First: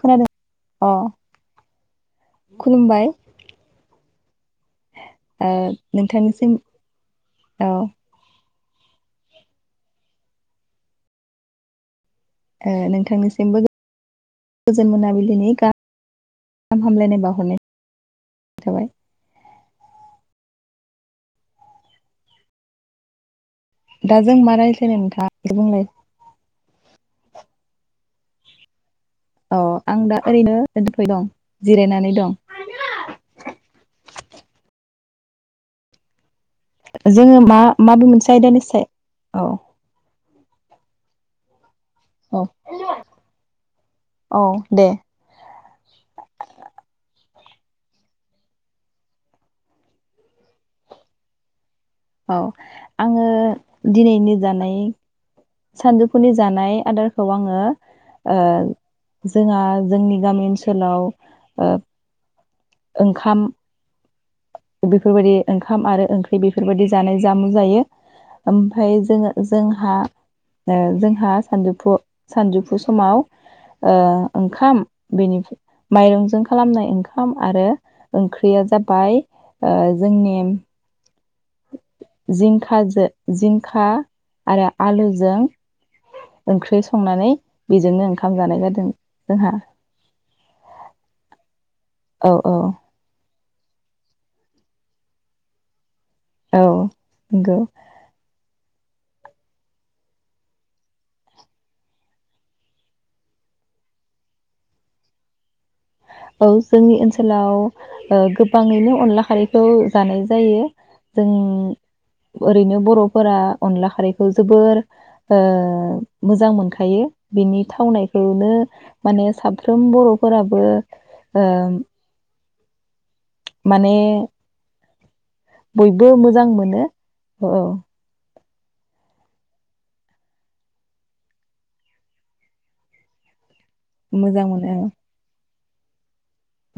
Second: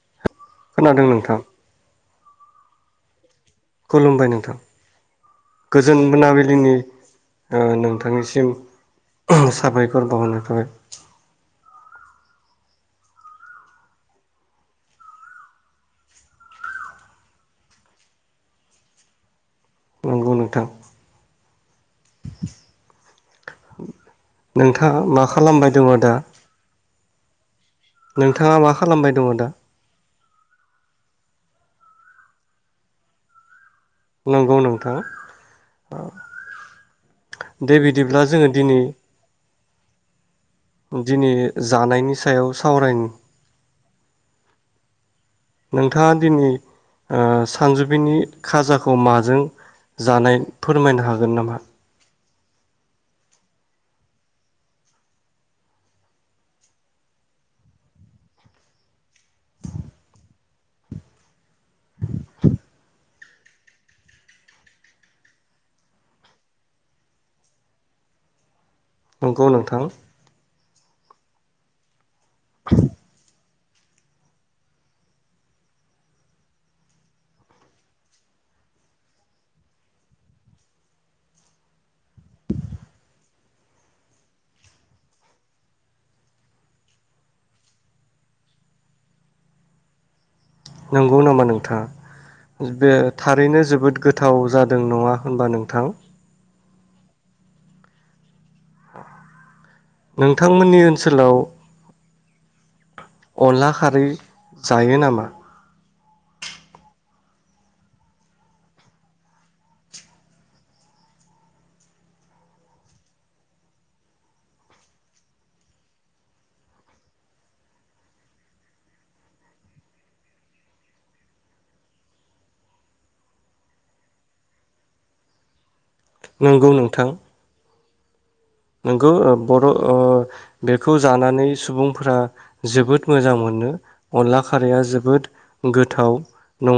खोनादों अ खोनादों नोंथां खुलुमबाय ' खुलुमबाय नोंथां गोजोन नोंथांनिसिम मोनाबिलिनि ओ औ नोंथांनिसिम साबायखर बावहरनाय थाबाय ओ नोंथांनिसिमबो गोजोन मोनाबिलिनि गाहाम हामलायनाय बावहरनाय थाबाय थां दा जों मा रायज्लायनो नोंथाङा मा एसे खालामबाय बुंलाय दङ दा? नोंथाङा मा खालामबाय दङ दा औ आं दा ओरैनो दं। जिरायनानै दं। नंगौ नोंथां। जोङो मा दे माबे बिदिब्ला मोनसे जोङो आयदानि दिनै सा औ। दिनै जानायनि औ सायाव सावरायनि औ दे थानजुफनि खाजाखौ माजों जानाय फोरमायनो हागोन नामा? औ आङो दिनैनि जानाय सानजौफुनि जानाय आदारखौ आङो ओ जोंहा जोंनि गामि ओनसोलाव ओ [inaudible] ओंखाम बेफोरबायदि ओंखाम आरो ओंख्रि बेफोरबायदि जानाय जामुं जायो ओम फाय जोङो नंगौ नोंथां जोंहा ओ जोंहा सानजौफु सानजौफु समाव ओ ओंखाम बेनि माइरंजों खालामनाय ओंखाम आरो ओंख्रिया जाबाय ओ जोंनि जिंखाजो जिंखा आरो आलुजों ओंख्रि संनानै बेजोंनो ओंखाम जानाय जादों जोंहा। नंगौ नामा नोंथां? औ औ बे थारैनो जोबोद गोथाव जादों नङा होनबा नोंथां औ नंगौ। नोंथांमोननि ओनसोलाव अनला खारै जायो नामा? औ जोंनि ओनसोलाव गोबाङैनो अनला खारैखौ जानाय जायो जों ओरैनो बर'फोरा अनला खारैखौ जोबोर मोजां मोनखायो बिनि थावनायखौनो माने साफ्रोम बर'फोराबो। औ माने बयबो मोजां नंगौ मोनो नोंथां औ औ गौ बर' औ बेखौ जानानै सुबुंफोरा जोबोद मोजां मोनो। अनला मोजां मोनो खारैया जोबोद। गोथाव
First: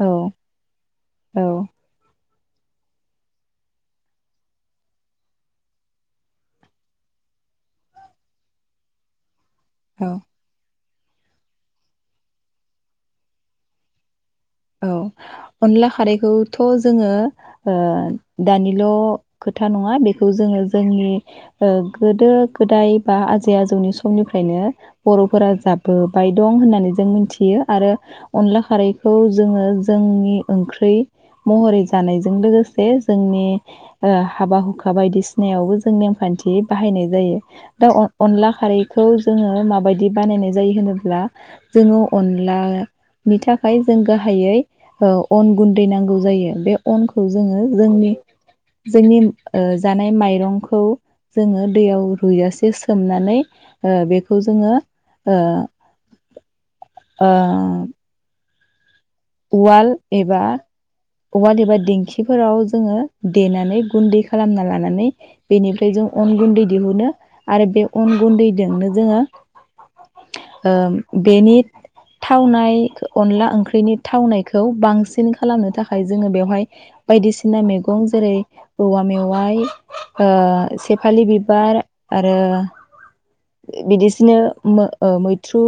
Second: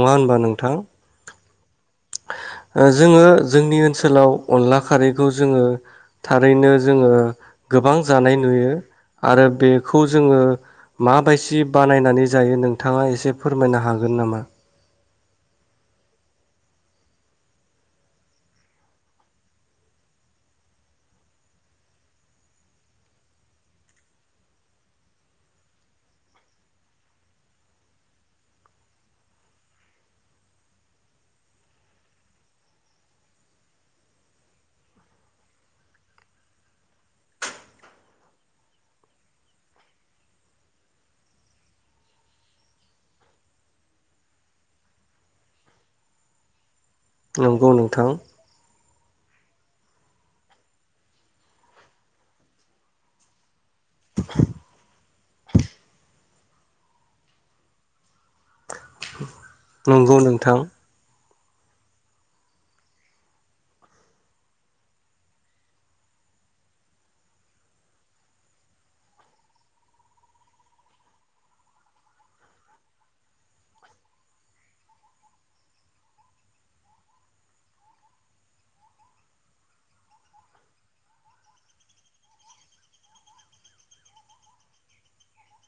औ होनबा नोंथां औ ओ जोङो जोंनि ओनसोलाव अनला खारैखौ जोङो था रैनो जोङो गोबां जानाय नुयो आरो बेखौ औ जोङो माबायदि बानायनानै जायो नोंथाङा एसे फोरमायनो हागोन नामा औ अनला खारैखौथ' जोङो ओ दानिल' खोथा नङा बेखौ जोङो जोंनि ओ गोदो गोदाय बा आजै आजौनि समनिफ्रायनो बर'फोरा जाबोबाय दं होननानै जों मिथियो आरो अनला खारैखौ जोङो जोंनि ओंख्रि महरै जानायजों लोगोसे जोंनि हाबा हुखा बायदिसिनायावबो जों नेमखान्थि बाहायनाय जायो दा अ-अनला खारैखौ जोङो माबायदि बानायनाय जायो होनोब्ला जोङो अनलानि थाखाय जों गाहाय यै ओ अन गुन्दै नांगौ जायो। बे अनखौ जोङो नंगौ नोंथां जोंनि जोंनि ओ जानाय माइरंखौ जोङो दैयाव रुइजासे सोमनानै ओ बेखौ जोङो ओ ओ उवाल नंगौ एबा नोंथां उवाल एबा दिंखिफोराव जोङो देनानै गुन्दै खालामना लानानै बेनिफ्राय जों अन गुन्दै दिहुनो आरो बे अन गुन्दैजोंनो जोङो ओ बेनि थावनाय अनला ओंख्रिनि थावनायखौ बांसिन खालामनो थाखाय जोङो बेवहाय बायदिसिना मैगं जेरै औवा मेवाइ ओ सेफालि बिबार आरो बिदिसिनो ओ मैथ्रु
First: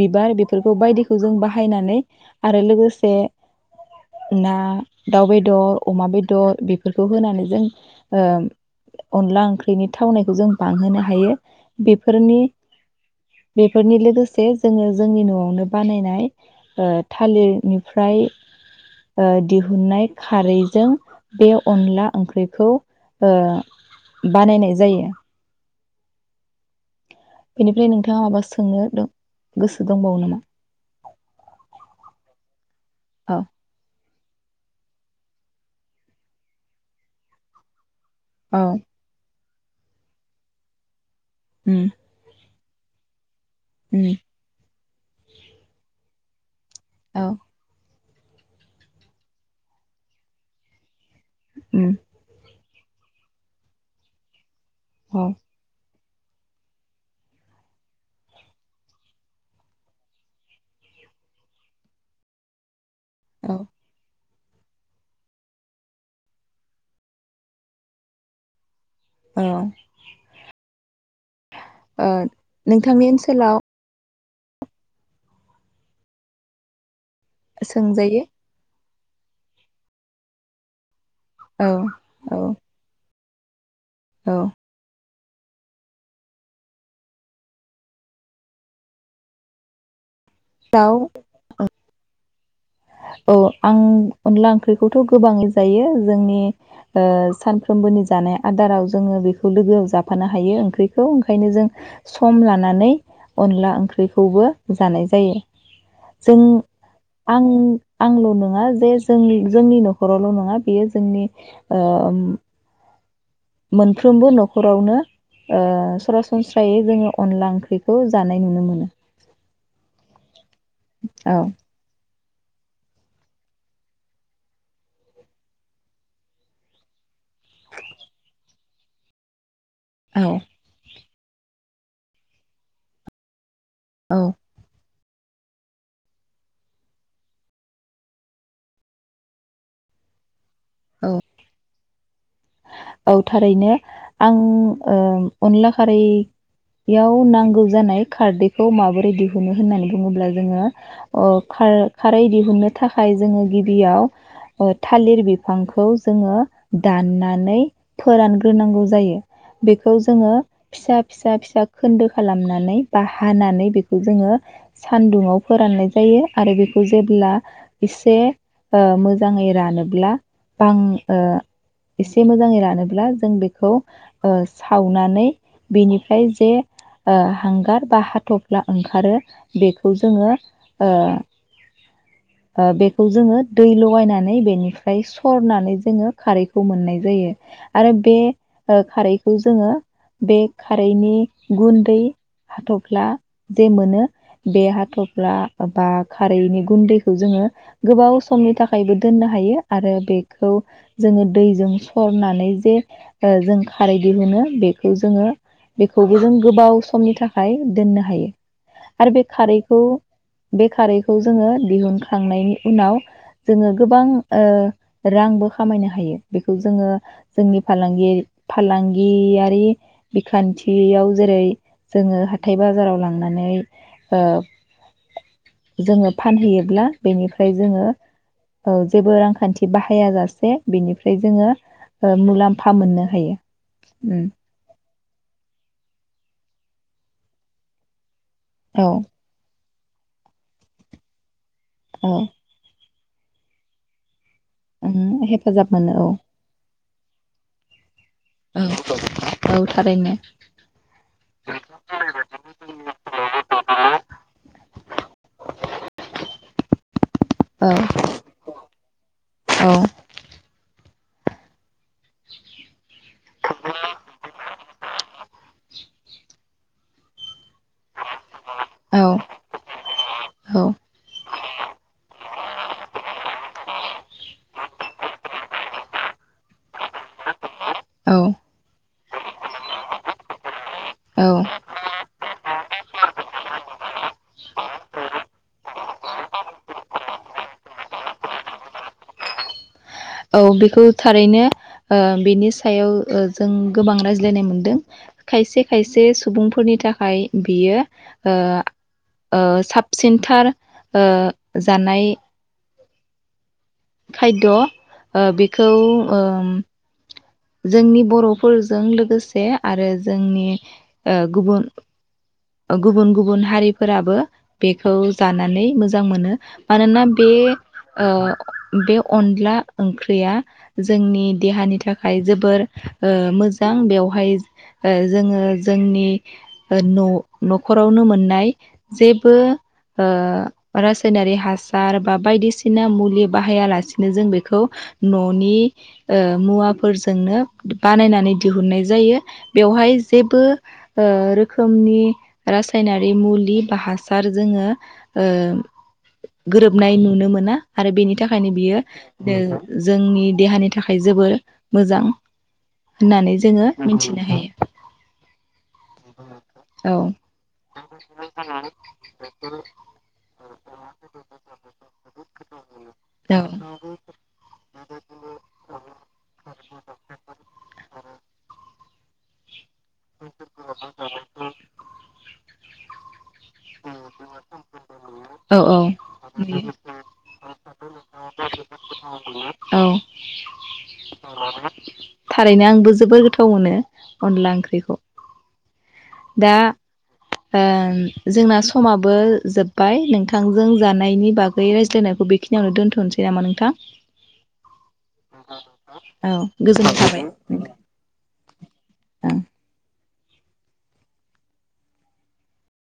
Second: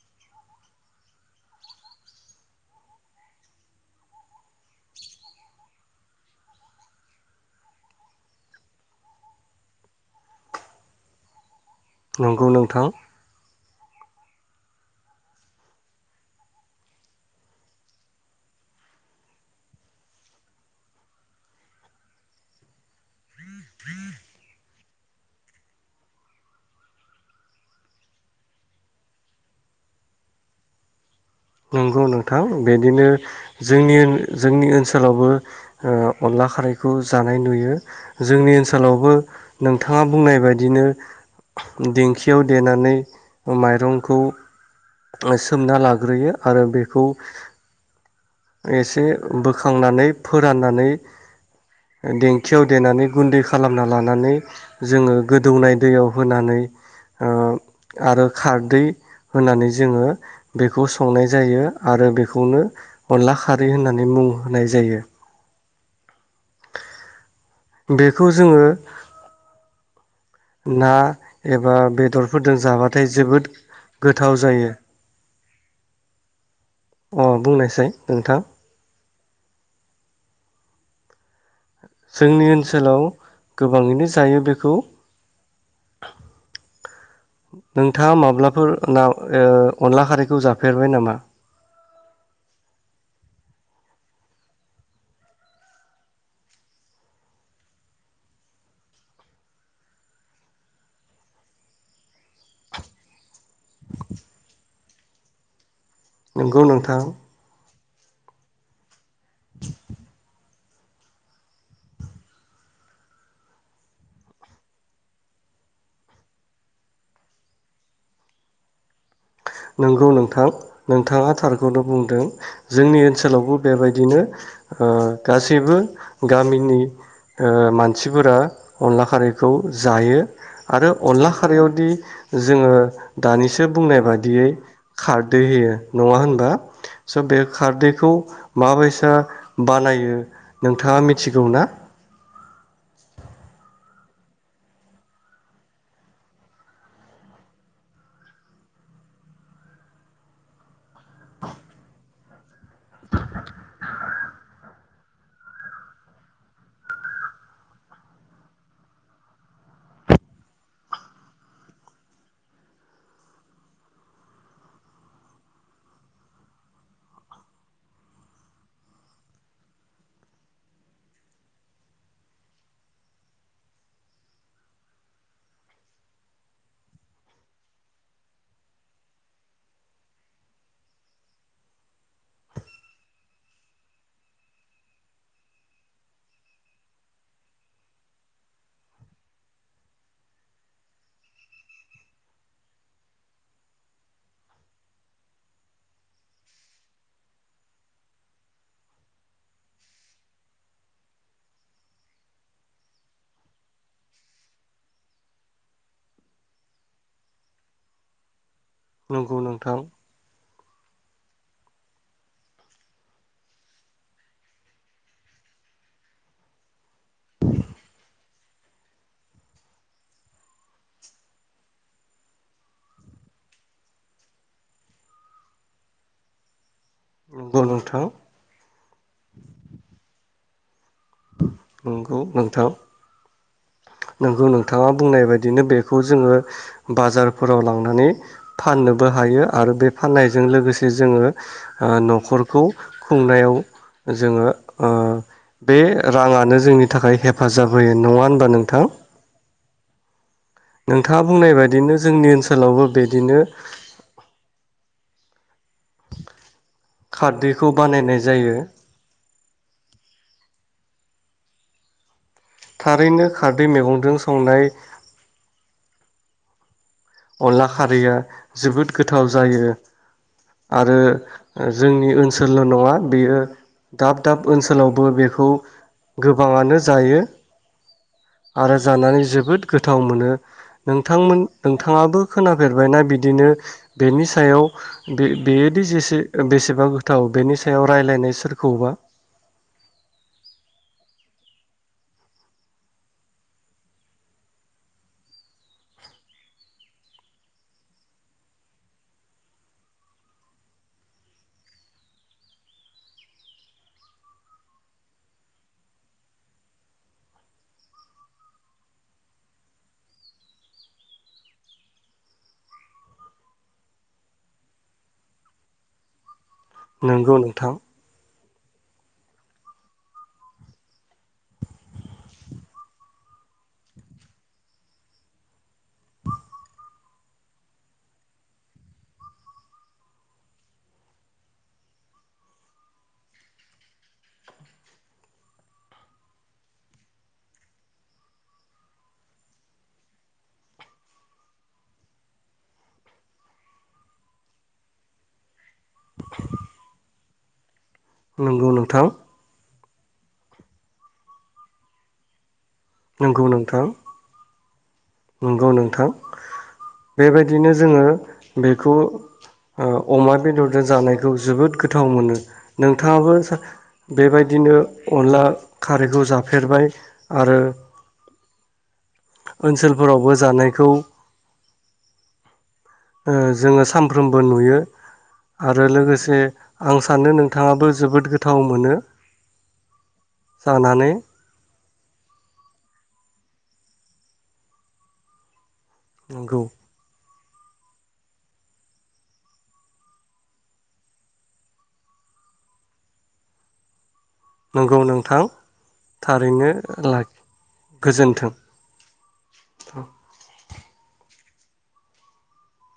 बिबार बेफोरखौ बायदिखौ जों बाहायनानै आरो लोगोसे ना दाउ बेदर अमा बेदर बेफोरखौ होनानै जों ओ अनला ओंख्रिनि थावनायखौ जों बांहोनो हायो। बेफोरनि नंगौ नोंथां बेफोरनि लोगोसे जोङो जोंनि न'आवनो बानायनाय ओ थालिरनिफ्राय दिहुननाय खारैजों बे अनला ओंख्रिखौ ओ बानायनाय जायो बेनिफ्राय नोंथाङा माबा सोंनो दं गोसो दंबावो नामा? नंगौ नोंथां बिदिनो औ जोंनि जोंनि ओनसोलावबो ओ अनला खारैखौ जानाय नुयो। जोंनि औ ओनसोलावबो नोंथाङा बुंनाय बायदिनो उम दिंखियाव देनानै बा उम माइरंखौ सोमना लाग्रोयो। आरो बेखौ औ एसे बोखांनानै फोराननानै उम ओ देंखियाव देनानै गुन्दै खालामना लानानै जोङो औ गोदौनाय दैयाव होनानै ओ आरो खारदै होनानै जेंङो बेखौ सं नाय जायो आरो बेखौनो अनला औ खारै होननानै बुङो। होनाय जायो। बेखौ जोङो‌ ओ। ना। एबा बेदरफोरजों नोंथांनि जाबाथाय जोबोद ओनसोलाव गोथ थाव जायो। अ बुंनायसाय सोंजायो नोंथां। औ औ जोंनि ओनसोलाव। गोबाङैनो औ जायो बेखौ। नोंथाङा माब्लाफोर ना ओ अनला खारै खौ जाफेरबाय दाउ नामा? औ आं अनला ओंख्रिखौथ' गोबाङै जायो जोंनि ओ सानफ्रोमबोनि जानाय आदाराव जोङो बेखौ लोगोआव जाफानो हायो ओंख्रिखौ ओंखायनो जों सम लानानै। अनला ओंख्रिखौबो। जानाय जायो। जों नंगौ नोंथां आं। आंल' नङा जे जोंनि जोंनि न'खरावल' नङा बेयो जोंनि ओम मोनफ्रोमबो न'खरावनो ओ सरासनस्रायै जोङो अनला ओंख्रिखौ जानाय नुनो मोनो। नोंगौ नोंथां नोंथाङा औ थारखौनो बुंदों। जोंनि ओनसोलावबो बेबायदिनो ओ गासैबो गामिनि। ओ मानसिफोरा। अनला खारैखौ। जायो औ आरो अनला खारायावदि जोङो दानिसो बुं औ बियै खारदै होयो नङा होनबा स' बे खारदैखौ माबायसा बानायो? नोंथाङा मिथिगौ ना? औ थारैनो आं ओ अनला खारैयाव नांगौ जानाय खारदैखौ माबोरै दिहुनो होननानै बुङोब्ला जोङो ओ खार - खारै दिहुननो थाखाय जोङो गिबियाव थालिर बिफांखौ जोङो दाननानै फोरानग्रोनांगौ जायो बेखौ जोङो फिसा - फिसा-फिसा खोन्दो खालामनानै बा हानानै बेखौ जोङो सानदुङाव फोराननाय जायो आरो बेखौ जेब्ला एसे ओ मोजाङै रानोब्ला बां ओ एसे मोजाङै रान रानोब्ला जों बेखौ ओ सावनानै बेनिफ्राय जे ओ हांगार बा हाथ'फ्ला ओंखारो बेखौ जोङो ओ -ओ बेखौ जोङो दै लगायनानै बेनिफ्राय सरनानै जोङो खारैखौ मोननाय जायो। आरो बे खारैखौ जोङो बे खारैनि गुन्दै हाथ'फ्ला जे मोनो बे हाथ'फ्ला बा खारैनि गुन्दैखौ जोङो गोबाव समनि थाखायबो दोननो हायो आरो बेखौ जोङो दैजों सरनानै जे ओ जों खारै दि मोनो बेखौ जोङो बेखौबो जों गोबाव समनि थाखाय दोननो हायो। आरो बे नंगौ नोंथां खारैखौ बे खारैखौ जोङो दिहुनखांनायनि उनाव जोङो गोबां ओ रांबो खामायनो हायो बेखौ जोङो, जोंनि फालांगि-फालांगियारि बिखान्थियाव जेरै जोङो हाथाय बाजाराव लांनानै ओ जोङो फानहैयोब्ला बेनिफ्राय नंगौ जोङो नोंथां औ जेबो रांखान्थि बाहाया जासे बिनिफ्राय जोङो ओ नंगौ नोंथां मुलाम्फा मोननो हायो। उम नोंगौ नोंथाङा बुंनाय बायदिनो बेखौ जोङो बाजारफोराव लांनानै औ फाननोबो हायो आरो बे फाननायजों लोगोसे जोङो ओ औ न'खरखौ खुंनायाव जोङो ओ उम हेफाजाब बे मोनो औ राङानो जोंनि थाखाय हेफाजाब होयो। नङा होनबा नों औ औ थारैनो। नोंथाङा बुंनाय बायदिनो जोंनि ओनसोलावबो बिदिनो औ खारदैखौ बानायनाय जायो। औ। थारैनो खारदै मेगंदों संनाय अनला खारैया जोबोद गोथाव जायो। आरो जोंनि ओनसोलल' नङा बेयो दाब दाब ओनसोलावबो बेखौ गोबाङानो जायो औ औ आरो जानानै जोबोद गोथाव मोनो। औ नोंथांमोन नोंथाङाबो खोनाफेरबायना बिदिनो बेनि सायाव बे-बेयोदि जेसे बेसेबा गोथाव बेनि सायाव रायलायनाय सोरखौबा? औ बेखौ थारैनो ओ बिनि सायाव ओ जों गोबां रायज्लायनाय मोनदों। खायसे खायसे सुबुंफोरनि थाखाय बियो ओ ओ साबसिनथार ओ जानाय खायद' ओ बेखौ ओम जोंनि बर'फोरजों लोगोसे आरो जोंनि ओ गुबुन ओ गुबुन गुबुन हारिफोराबो बेखौ जानानै मोजां मोनो। मानोना बे नंगौ नोंथां ओ बे अनला ओंख्रिया जोंनि देहानि थाखाय जोबोर ओ मोजां बेवहाय ओ जोङो जोंनि न' नखरावनो मोननाय जेबो ओ रासायनारि हासार बा बायदिसिना मुलि बाहायालासिनो जों बेखौ न'नि ओ मुवाफोरजोंनो बानायनानै दिहुननाय जायो। बेवहाय जेबो ओ रोखोमनि रासायनारि मुलि बा हासार जोङो ओ गोरोबनाय नुनो मो ना। आरो बेनि थाखायनो नंगौ बियो नोंथां दो जोंनि देहानि थाखाय जोबोर मोजां होननानै नंगौ जोङो मोन्थिनो हायो। औ नोंथां। औ बेबायदिनो जोङो बेखौ ओ अमा बेदरजों जानायखौ जोबोद गोथाव मोनो। नोंथाङाबो औ बेबायदिनो अनला खारैखौ जाफेरबाय आरो ओनसोल फोरावबो जाना [inaudible] ओ जोङो सानफ्रोमबो नुयो औ औ आरो लोगोसे आं सानो नोंथाङाबो जोबोद गोथाव मोनो औ जानानै। द गोथाव मोनो अनला ओंख्रिखौ। दा नोंगौ। ओ जोंना समाबो जोब्बाय नोंथांजों जानायनि बागै रायज्लायनायखौ बेखिनियावनो दोन्थ'नोसै नामा नोंथां? नंगौ नोंथां औ थारैनो गोजोननाय थाबाय लाख नोंथां गोजोनथों